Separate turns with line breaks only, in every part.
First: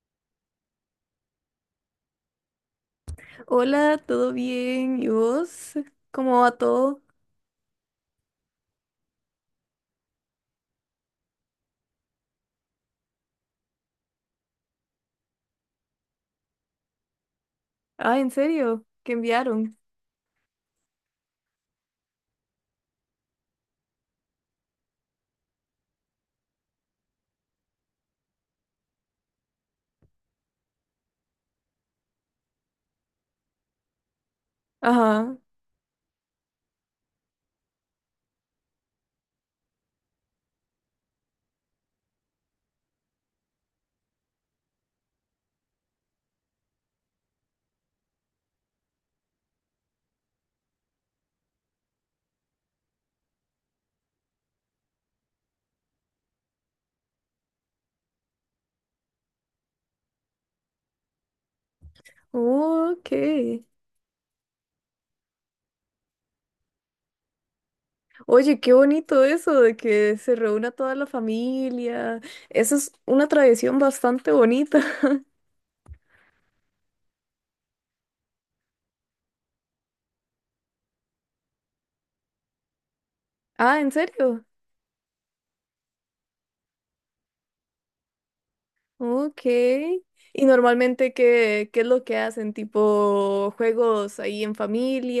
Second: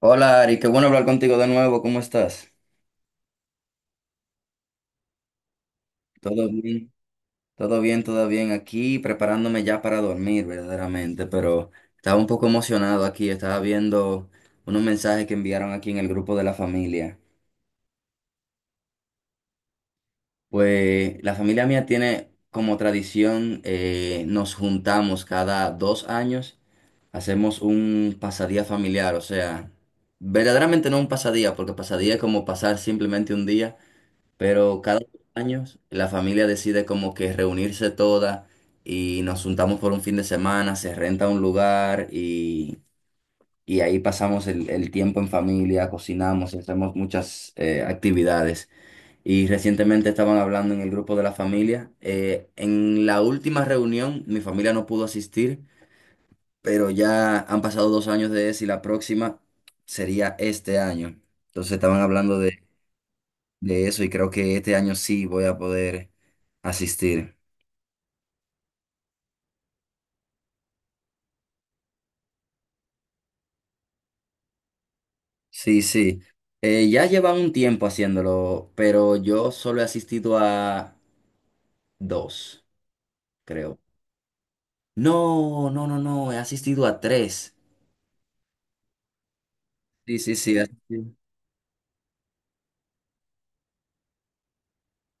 Hola Ari, qué bueno hablar contigo de nuevo, ¿cómo estás?
Hola, ¿todo bien? ¿Y vos? ¿Cómo
¿Todo
va
bien?
todo?
Todo bien, todo bien. Aquí preparándome ya para dormir verdaderamente, pero estaba un poco emocionado aquí, estaba viendo unos mensajes que enviaron aquí en el grupo de la familia.
Ah, ¿en serio? ¿Qué enviaron?
Pues la familia mía tiene como tradición, nos juntamos cada 2 años, hacemos un pasadía familiar, o sea, verdaderamente no un pasadía, porque pasadía es como pasar simplemente un día. Pero cada dos
Ajá.
años la familia decide como que reunirse toda y nos juntamos por un fin de semana, se renta un lugar y ahí pasamos el tiempo en familia, cocinamos y hacemos muchas actividades. Y recientemente estaban hablando en el grupo de la familia. En la última reunión mi familia no pudo asistir, pero ya han pasado 2 años de eso y la próxima sería este año. Entonces estaban hablando de
Oh, ok.
de eso y creo que este año sí voy a poder asistir.
Oye, qué bonito eso de que se reúna toda la familia. Eso es una tradición bastante bonita.
Sí, sí. Ya llevan un tiempo haciéndolo, pero yo solo he asistido a dos, creo.
Ah, ¿en serio?
No, no, no, no, he asistido a tres.
Ok.
Sí, sí,
¿Y
sí. He asistido.
normalmente qué es lo que hacen? ¿Tipo juegos ahí en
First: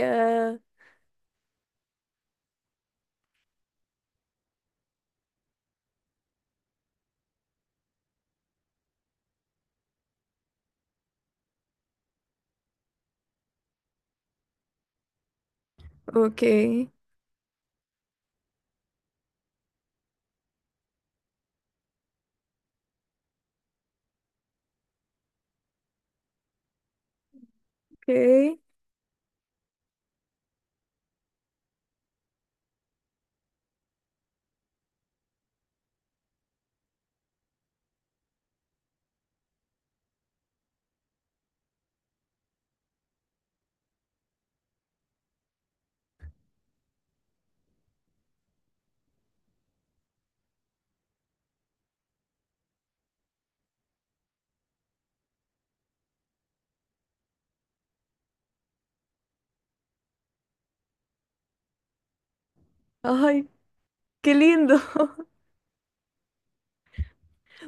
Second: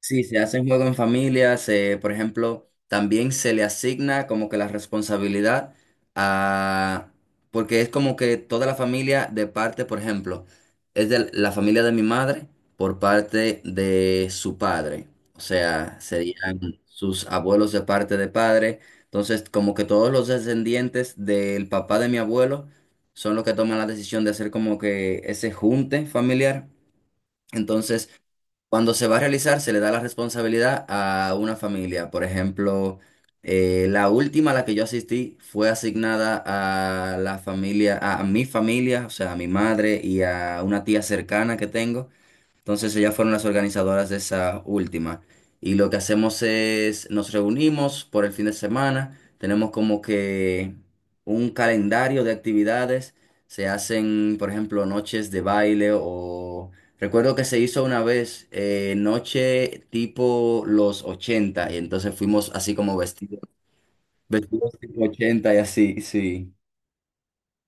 Sí, se hacen juegos en familia, se, por ejemplo, también se le asigna como que la responsabilidad a, porque es como que toda la familia de parte, por ejemplo, es de la familia de mi madre por parte de su padre, o sea,
Ok,
serían sus abuelos de parte de padre, entonces como que todos los descendientes del papá de mi abuelo son los que toman la decisión de hacer como que ese junte familiar. Entonces,
ok.
cuando se va a realizar, se le da la responsabilidad a una familia. Por ejemplo, la última a la que yo asistí fue asignada a la familia, a mi familia, o sea, a mi madre y a una tía cercana que tengo. Entonces ellas fueron las organizadoras de esa última. Y lo que hacemos es, nos reunimos por el fin de semana, tenemos como que un calendario de actividades, se hacen, por ejemplo, noches de baile o... Recuerdo que se hizo una vez noche tipo los 80 y entonces fuimos así como vestidos,
Ay, qué
vestidos
lindo.
tipo 80 y así, sí.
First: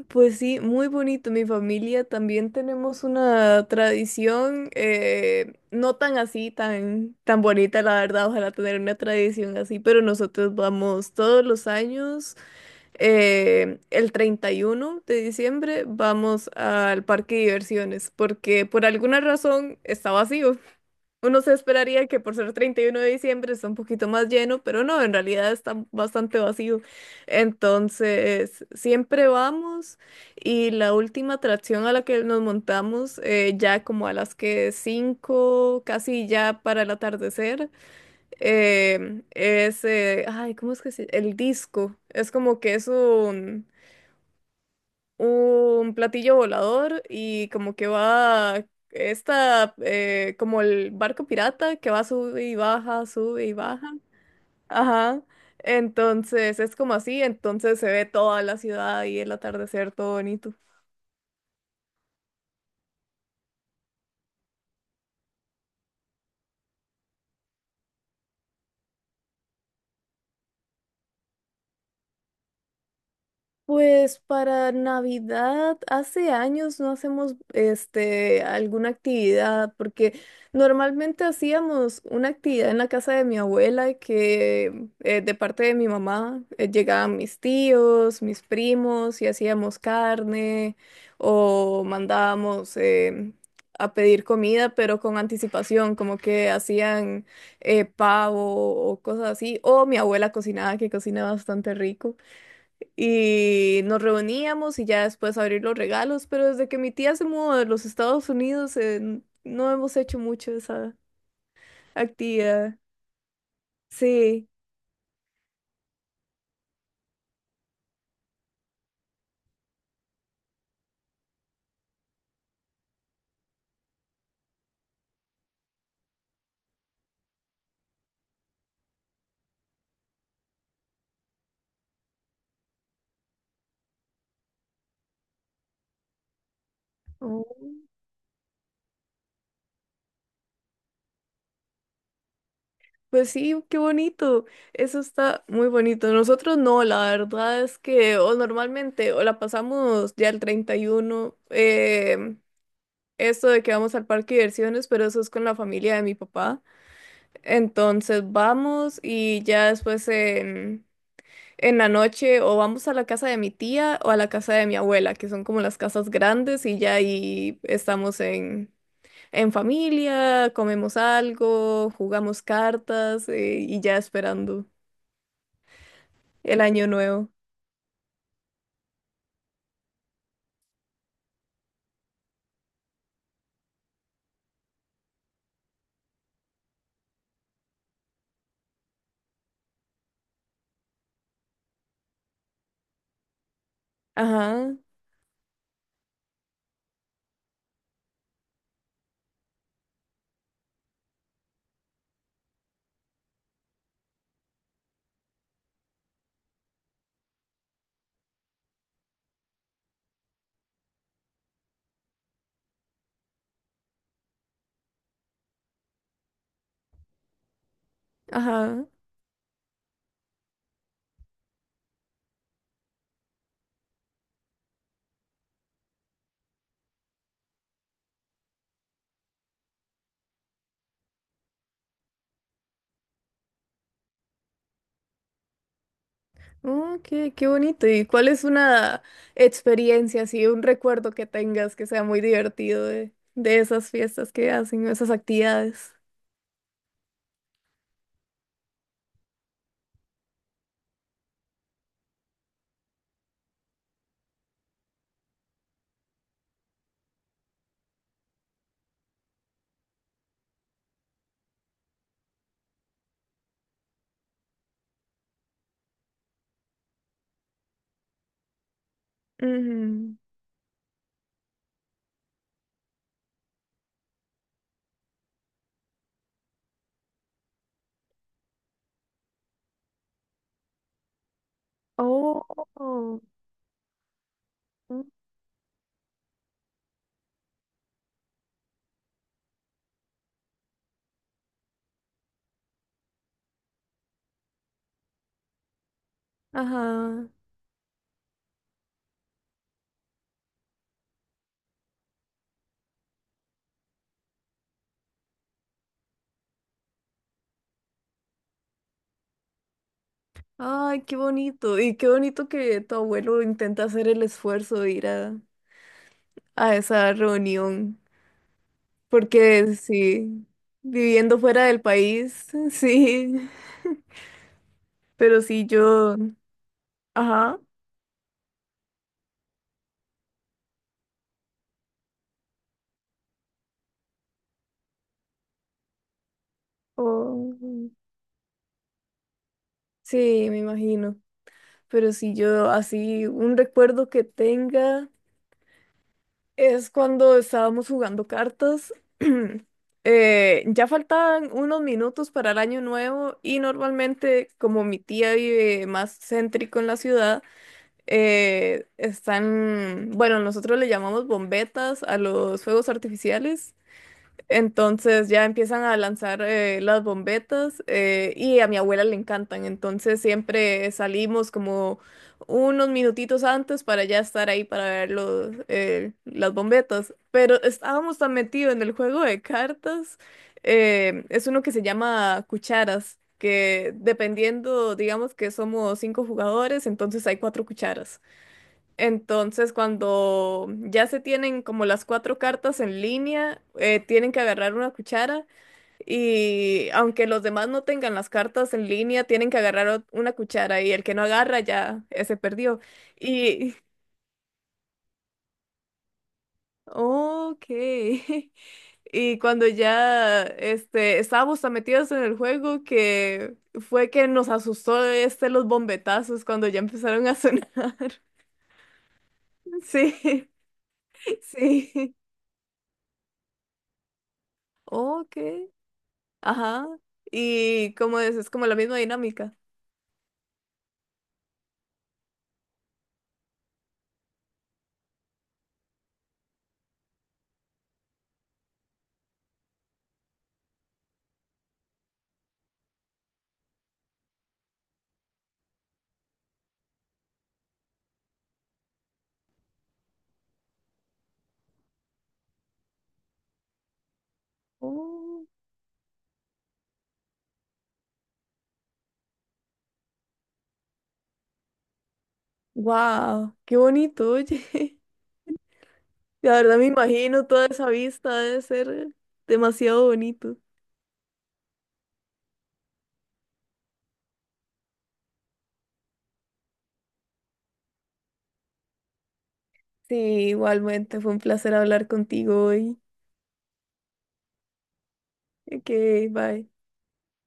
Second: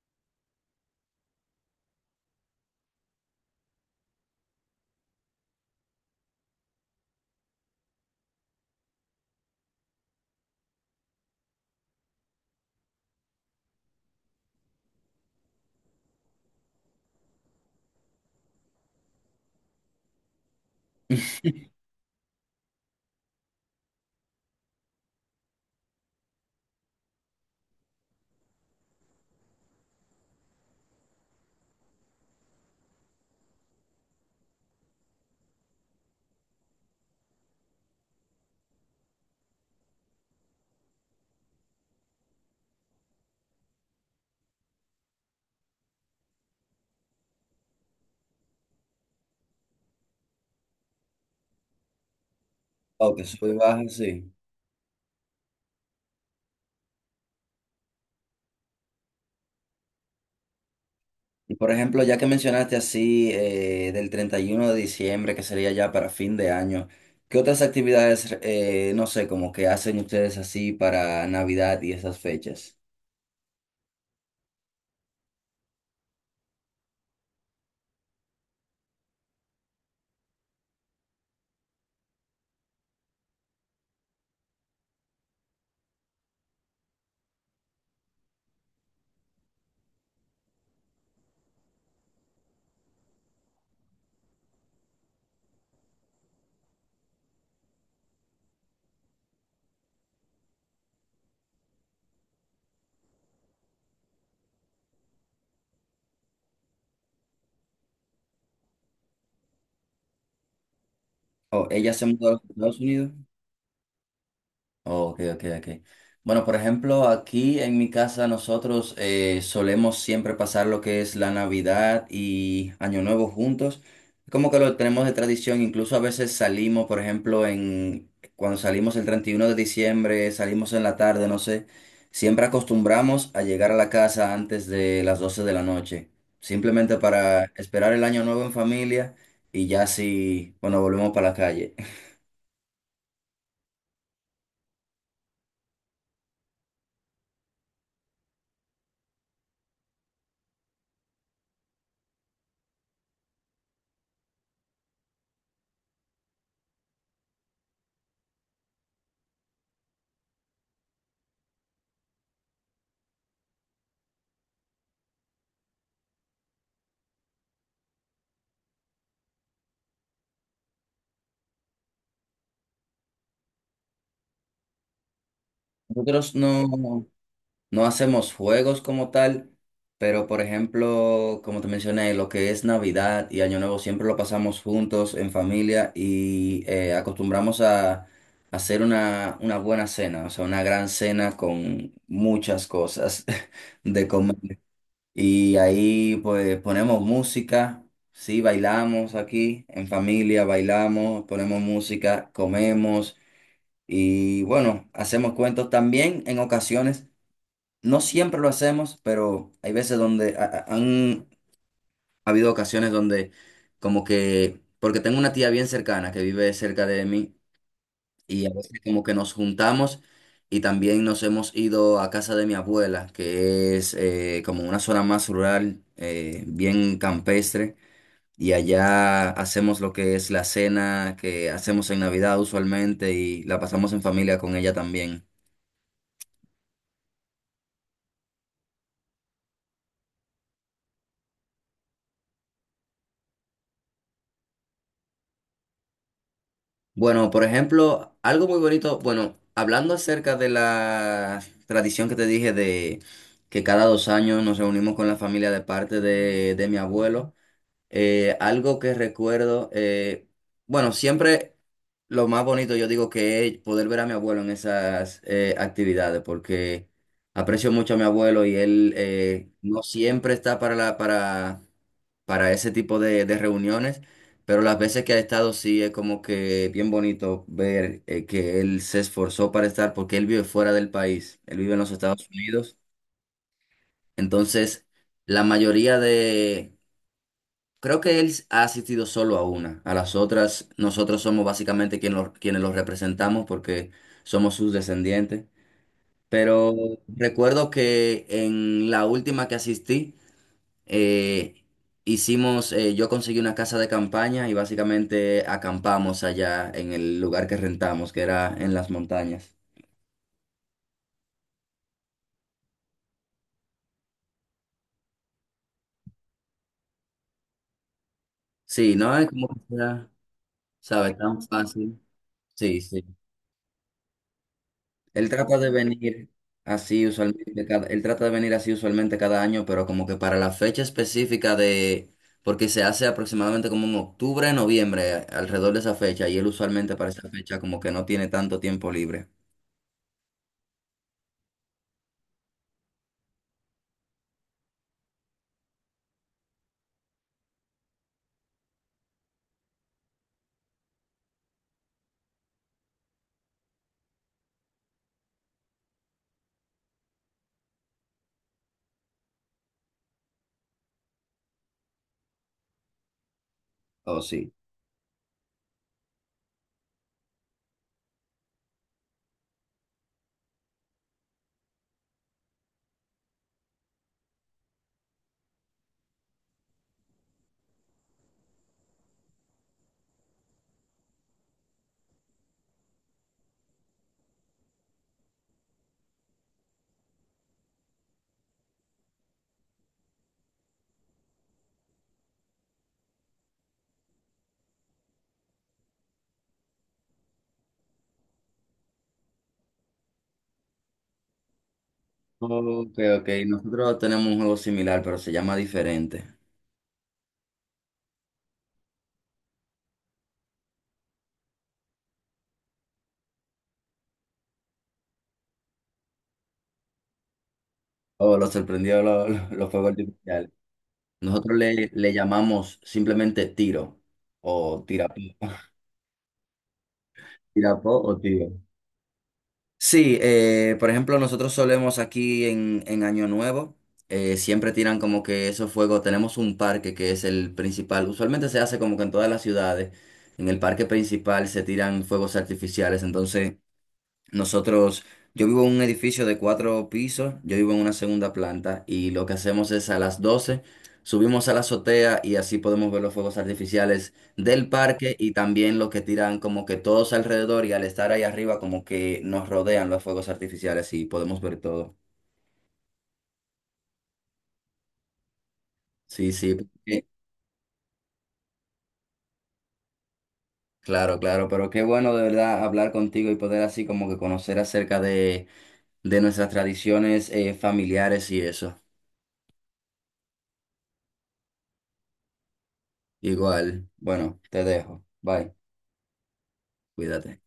Pues sí, muy bonito. Mi familia también tenemos una tradición, no tan así, tan bonita, la verdad. Ojalá tener una tradición así, pero nosotros vamos todos los años, el 31 de diciembre, vamos al parque de diversiones, porque por alguna razón está vacío. Uno se esperaría que por ser 31 de diciembre está un poquito más lleno, pero no, en realidad está bastante vacío. Entonces, siempre vamos y la última atracción a la que nos montamos, ya como a las que 5 casi ya para el atardecer, em, es, ay, ¿cómo es que se El disco. Es como que es un platillo volador y como que va como el barco pirata que va sube y baja,
Oh, que
sube
sube
y
y baja,
baja.
sí.
Ajá. Entonces es como así, entonces se ve toda la ciudad y el atardecer todo bonito.
Y por ejemplo, ya que mencionaste así del 31 de diciembre, que sería ya para fin de año, ¿qué otras actividades, no sé, como que hacen ustedes así para Navidad y esas fechas?
Pues para Navidad, hace años no hacemos este alguna actividad, porque normalmente hacíamos una actividad en la casa de mi abuela que de parte de mi mamá llegaban mis tíos, mis primos y hacíamos carne o mandábamos a pedir comida, pero con anticipación, como que hacían pavo o cosas así, o mi abuela cocinaba, que cocina bastante rico. Y nos reuníamos y ya después abrir los regalos, pero desde que mi tía se mudó de los Estados Unidos, no hemos hecho mucho esa
¿O ella se mudó a los
actividad.
Estados Unidos?
Sí.
Ok, ok, ok. Bueno, por ejemplo, aquí en mi casa nosotros solemos siempre pasar lo que es la Navidad y Año Nuevo juntos. Como que lo tenemos de tradición, incluso a veces salimos, por ejemplo, en cuando salimos el 31 de diciembre, salimos en la tarde, no sé, siempre acostumbramos a llegar a la casa antes de las 12 de la noche, simplemente para
Oh,
esperar el Año Nuevo en familia y ya si, bueno, volvemos para la calle.
pues sí, qué bonito. Eso está muy bonito. Nosotros no, la verdad es que o normalmente o la pasamos ya el 31, esto de que vamos al parque de diversiones, pero eso es con la familia de mi papá. Entonces vamos y ya después en la noche o vamos a la casa de mi tía o a la casa de mi abuela, que son como las casas grandes y ya ahí en familia, comemos algo, jugamos cartas y ya esperando
Nosotros
el año
no.
nuevo.
No hacemos juegos como tal, pero por ejemplo, como te mencioné, lo que es Navidad y Año Nuevo siempre lo pasamos juntos en familia y acostumbramos a hacer una buena cena, o sea, una gran cena con muchas cosas de comer.
Ajá,
Y ahí pues ponemos música, sí, bailamos aquí en familia, bailamos, ponemos música, comemos y bueno, hacemos cuentos también en ocasiones. No siempre lo hacemos, pero hay veces donde han habido ocasiones donde como que, porque tengo una tía bien cercana que vive cerca de mí y a veces
ajá.
como que nos juntamos y también nos hemos ido a casa de mi abuela, que es como una zona más rural, bien campestre, y allá hacemos lo que es la cena que hacemos en Navidad usualmente y la pasamos en familia con ella también.
Oh, qué bonito. ¿Y cuál es una experiencia, así, un recuerdo que tengas que sea muy divertido de esas fiestas que hacen, esas actividades?
Bueno, por ejemplo, algo muy bonito, bueno, hablando acerca de la tradición que te dije de que cada 2 años nos reunimos con la familia de parte de mi abuelo, algo que recuerdo, bueno, siempre... Lo más bonito, yo digo que es poder ver a mi abuelo en esas actividades, porque aprecio mucho a mi abuelo y él no
Ujú.
siempre está para la, para ese tipo de reuniones, pero las veces que ha estado sí es como que bien bonito ver que él se esforzó para estar, porque él vive fuera del país, él vive en los Estados Unidos,
Oh.
entonces la mayoría de, creo que él ha asistido solo a una. A las otras, nosotros somos básicamente quienes los representamos porque somos sus descendientes. Pero
Ajá.
recuerdo que en la última que asistí, eh, hicimos, yo conseguí una casa de campaña y básicamente acampamos allá en el lugar que rentamos, que era en las montañas.
Ay, qué bonito. Y qué bonito que tu abuelo intenta hacer el esfuerzo de a esa reunión.
Sí, no es como que
Porque
sea,
sí,
¿sabes?
viviendo
Tan
fuera del
fácil.
país,
Sí, sí.
sí.
Él
Pero
trata
sí
de
yo,
venir así
ajá.
usualmente cada, él trata de venir así usualmente cada año, pero como que para la fecha específica de, porque se hace aproximadamente como en octubre, noviembre, alrededor de esa fecha, y él usualmente para esa fecha como que
o-
no tiene tanto tiempo libre.
sí, me imagino. Pero si yo así, un recuerdo que tenga. Es cuando estábamos jugando cartas. Ya faltaban unos minutos para el año nuevo y normalmente como mi tía vive más céntrico en la ciudad, están, bueno, nosotros le llamamos bombetas a los fuegos artificiales.
Oh, sí.
Entonces ya empiezan a lanzar las bombetas y a mi abuela le encantan. Entonces siempre salimos como unos minutitos antes para ya estar ahí para ver los, las bombetas. Pero estábamos tan metidos en el juego de cartas. Es uno que se llama cucharas, que dependiendo, digamos que somos cinco jugadores, entonces hay cuatro cucharas. Entonces, cuando ya se tienen como las cuatro cartas en línea, tienen que agarrar una cuchara y aunque los demás no tengan las cartas en línea, tienen que agarrar una cuchara y el que no agarra ya se perdió.
Ok, ok.
Y,
Nosotros tenemos un juego similar, pero se llama diferente.
ok. Y cuando ya estábamos tan metidos en el juego que fue que nos asustó los bombetazos cuando ya empezaron a sonar.
Oh, lo sorprendió los fuegos
Sí,
artificiales. Nosotros le
sí.
llamamos simplemente tiro o tirapó.
Ok. Ajá. Y
Tirapó o
como
tiro.
es como la misma dinámica.
Sí, por ejemplo, nosotros solemos aquí en Año Nuevo, siempre tiran como que esos fuegos, tenemos un parque que es el principal, usualmente se hace como que en todas las ciudades, en el parque principal se tiran fuegos artificiales, entonces... Nosotros, yo vivo en un edificio de cuatro pisos, yo vivo en una segunda planta y lo que hacemos es a las 12 subimos a la azotea y así podemos ver los fuegos artificiales del parque y
Oh,
también los que tiran como que todos alrededor y al estar ahí arriba como que nos rodean los fuegos artificiales y podemos ver todo.
wow, qué bonito, oye.
Sí,
La
sí,
verdad me
eh,
imagino toda esa vista, debe ser demasiado bonito.
claro, claro, pero qué bueno de verdad hablar contigo y poder así como que conocer acerca de nuestras tradiciones familiares y eso.
Sí, igualmente, fue un placer hablar contigo hoy.
Igual, bueno, te dejo. Bye.
Ok, bye.
Cuídate.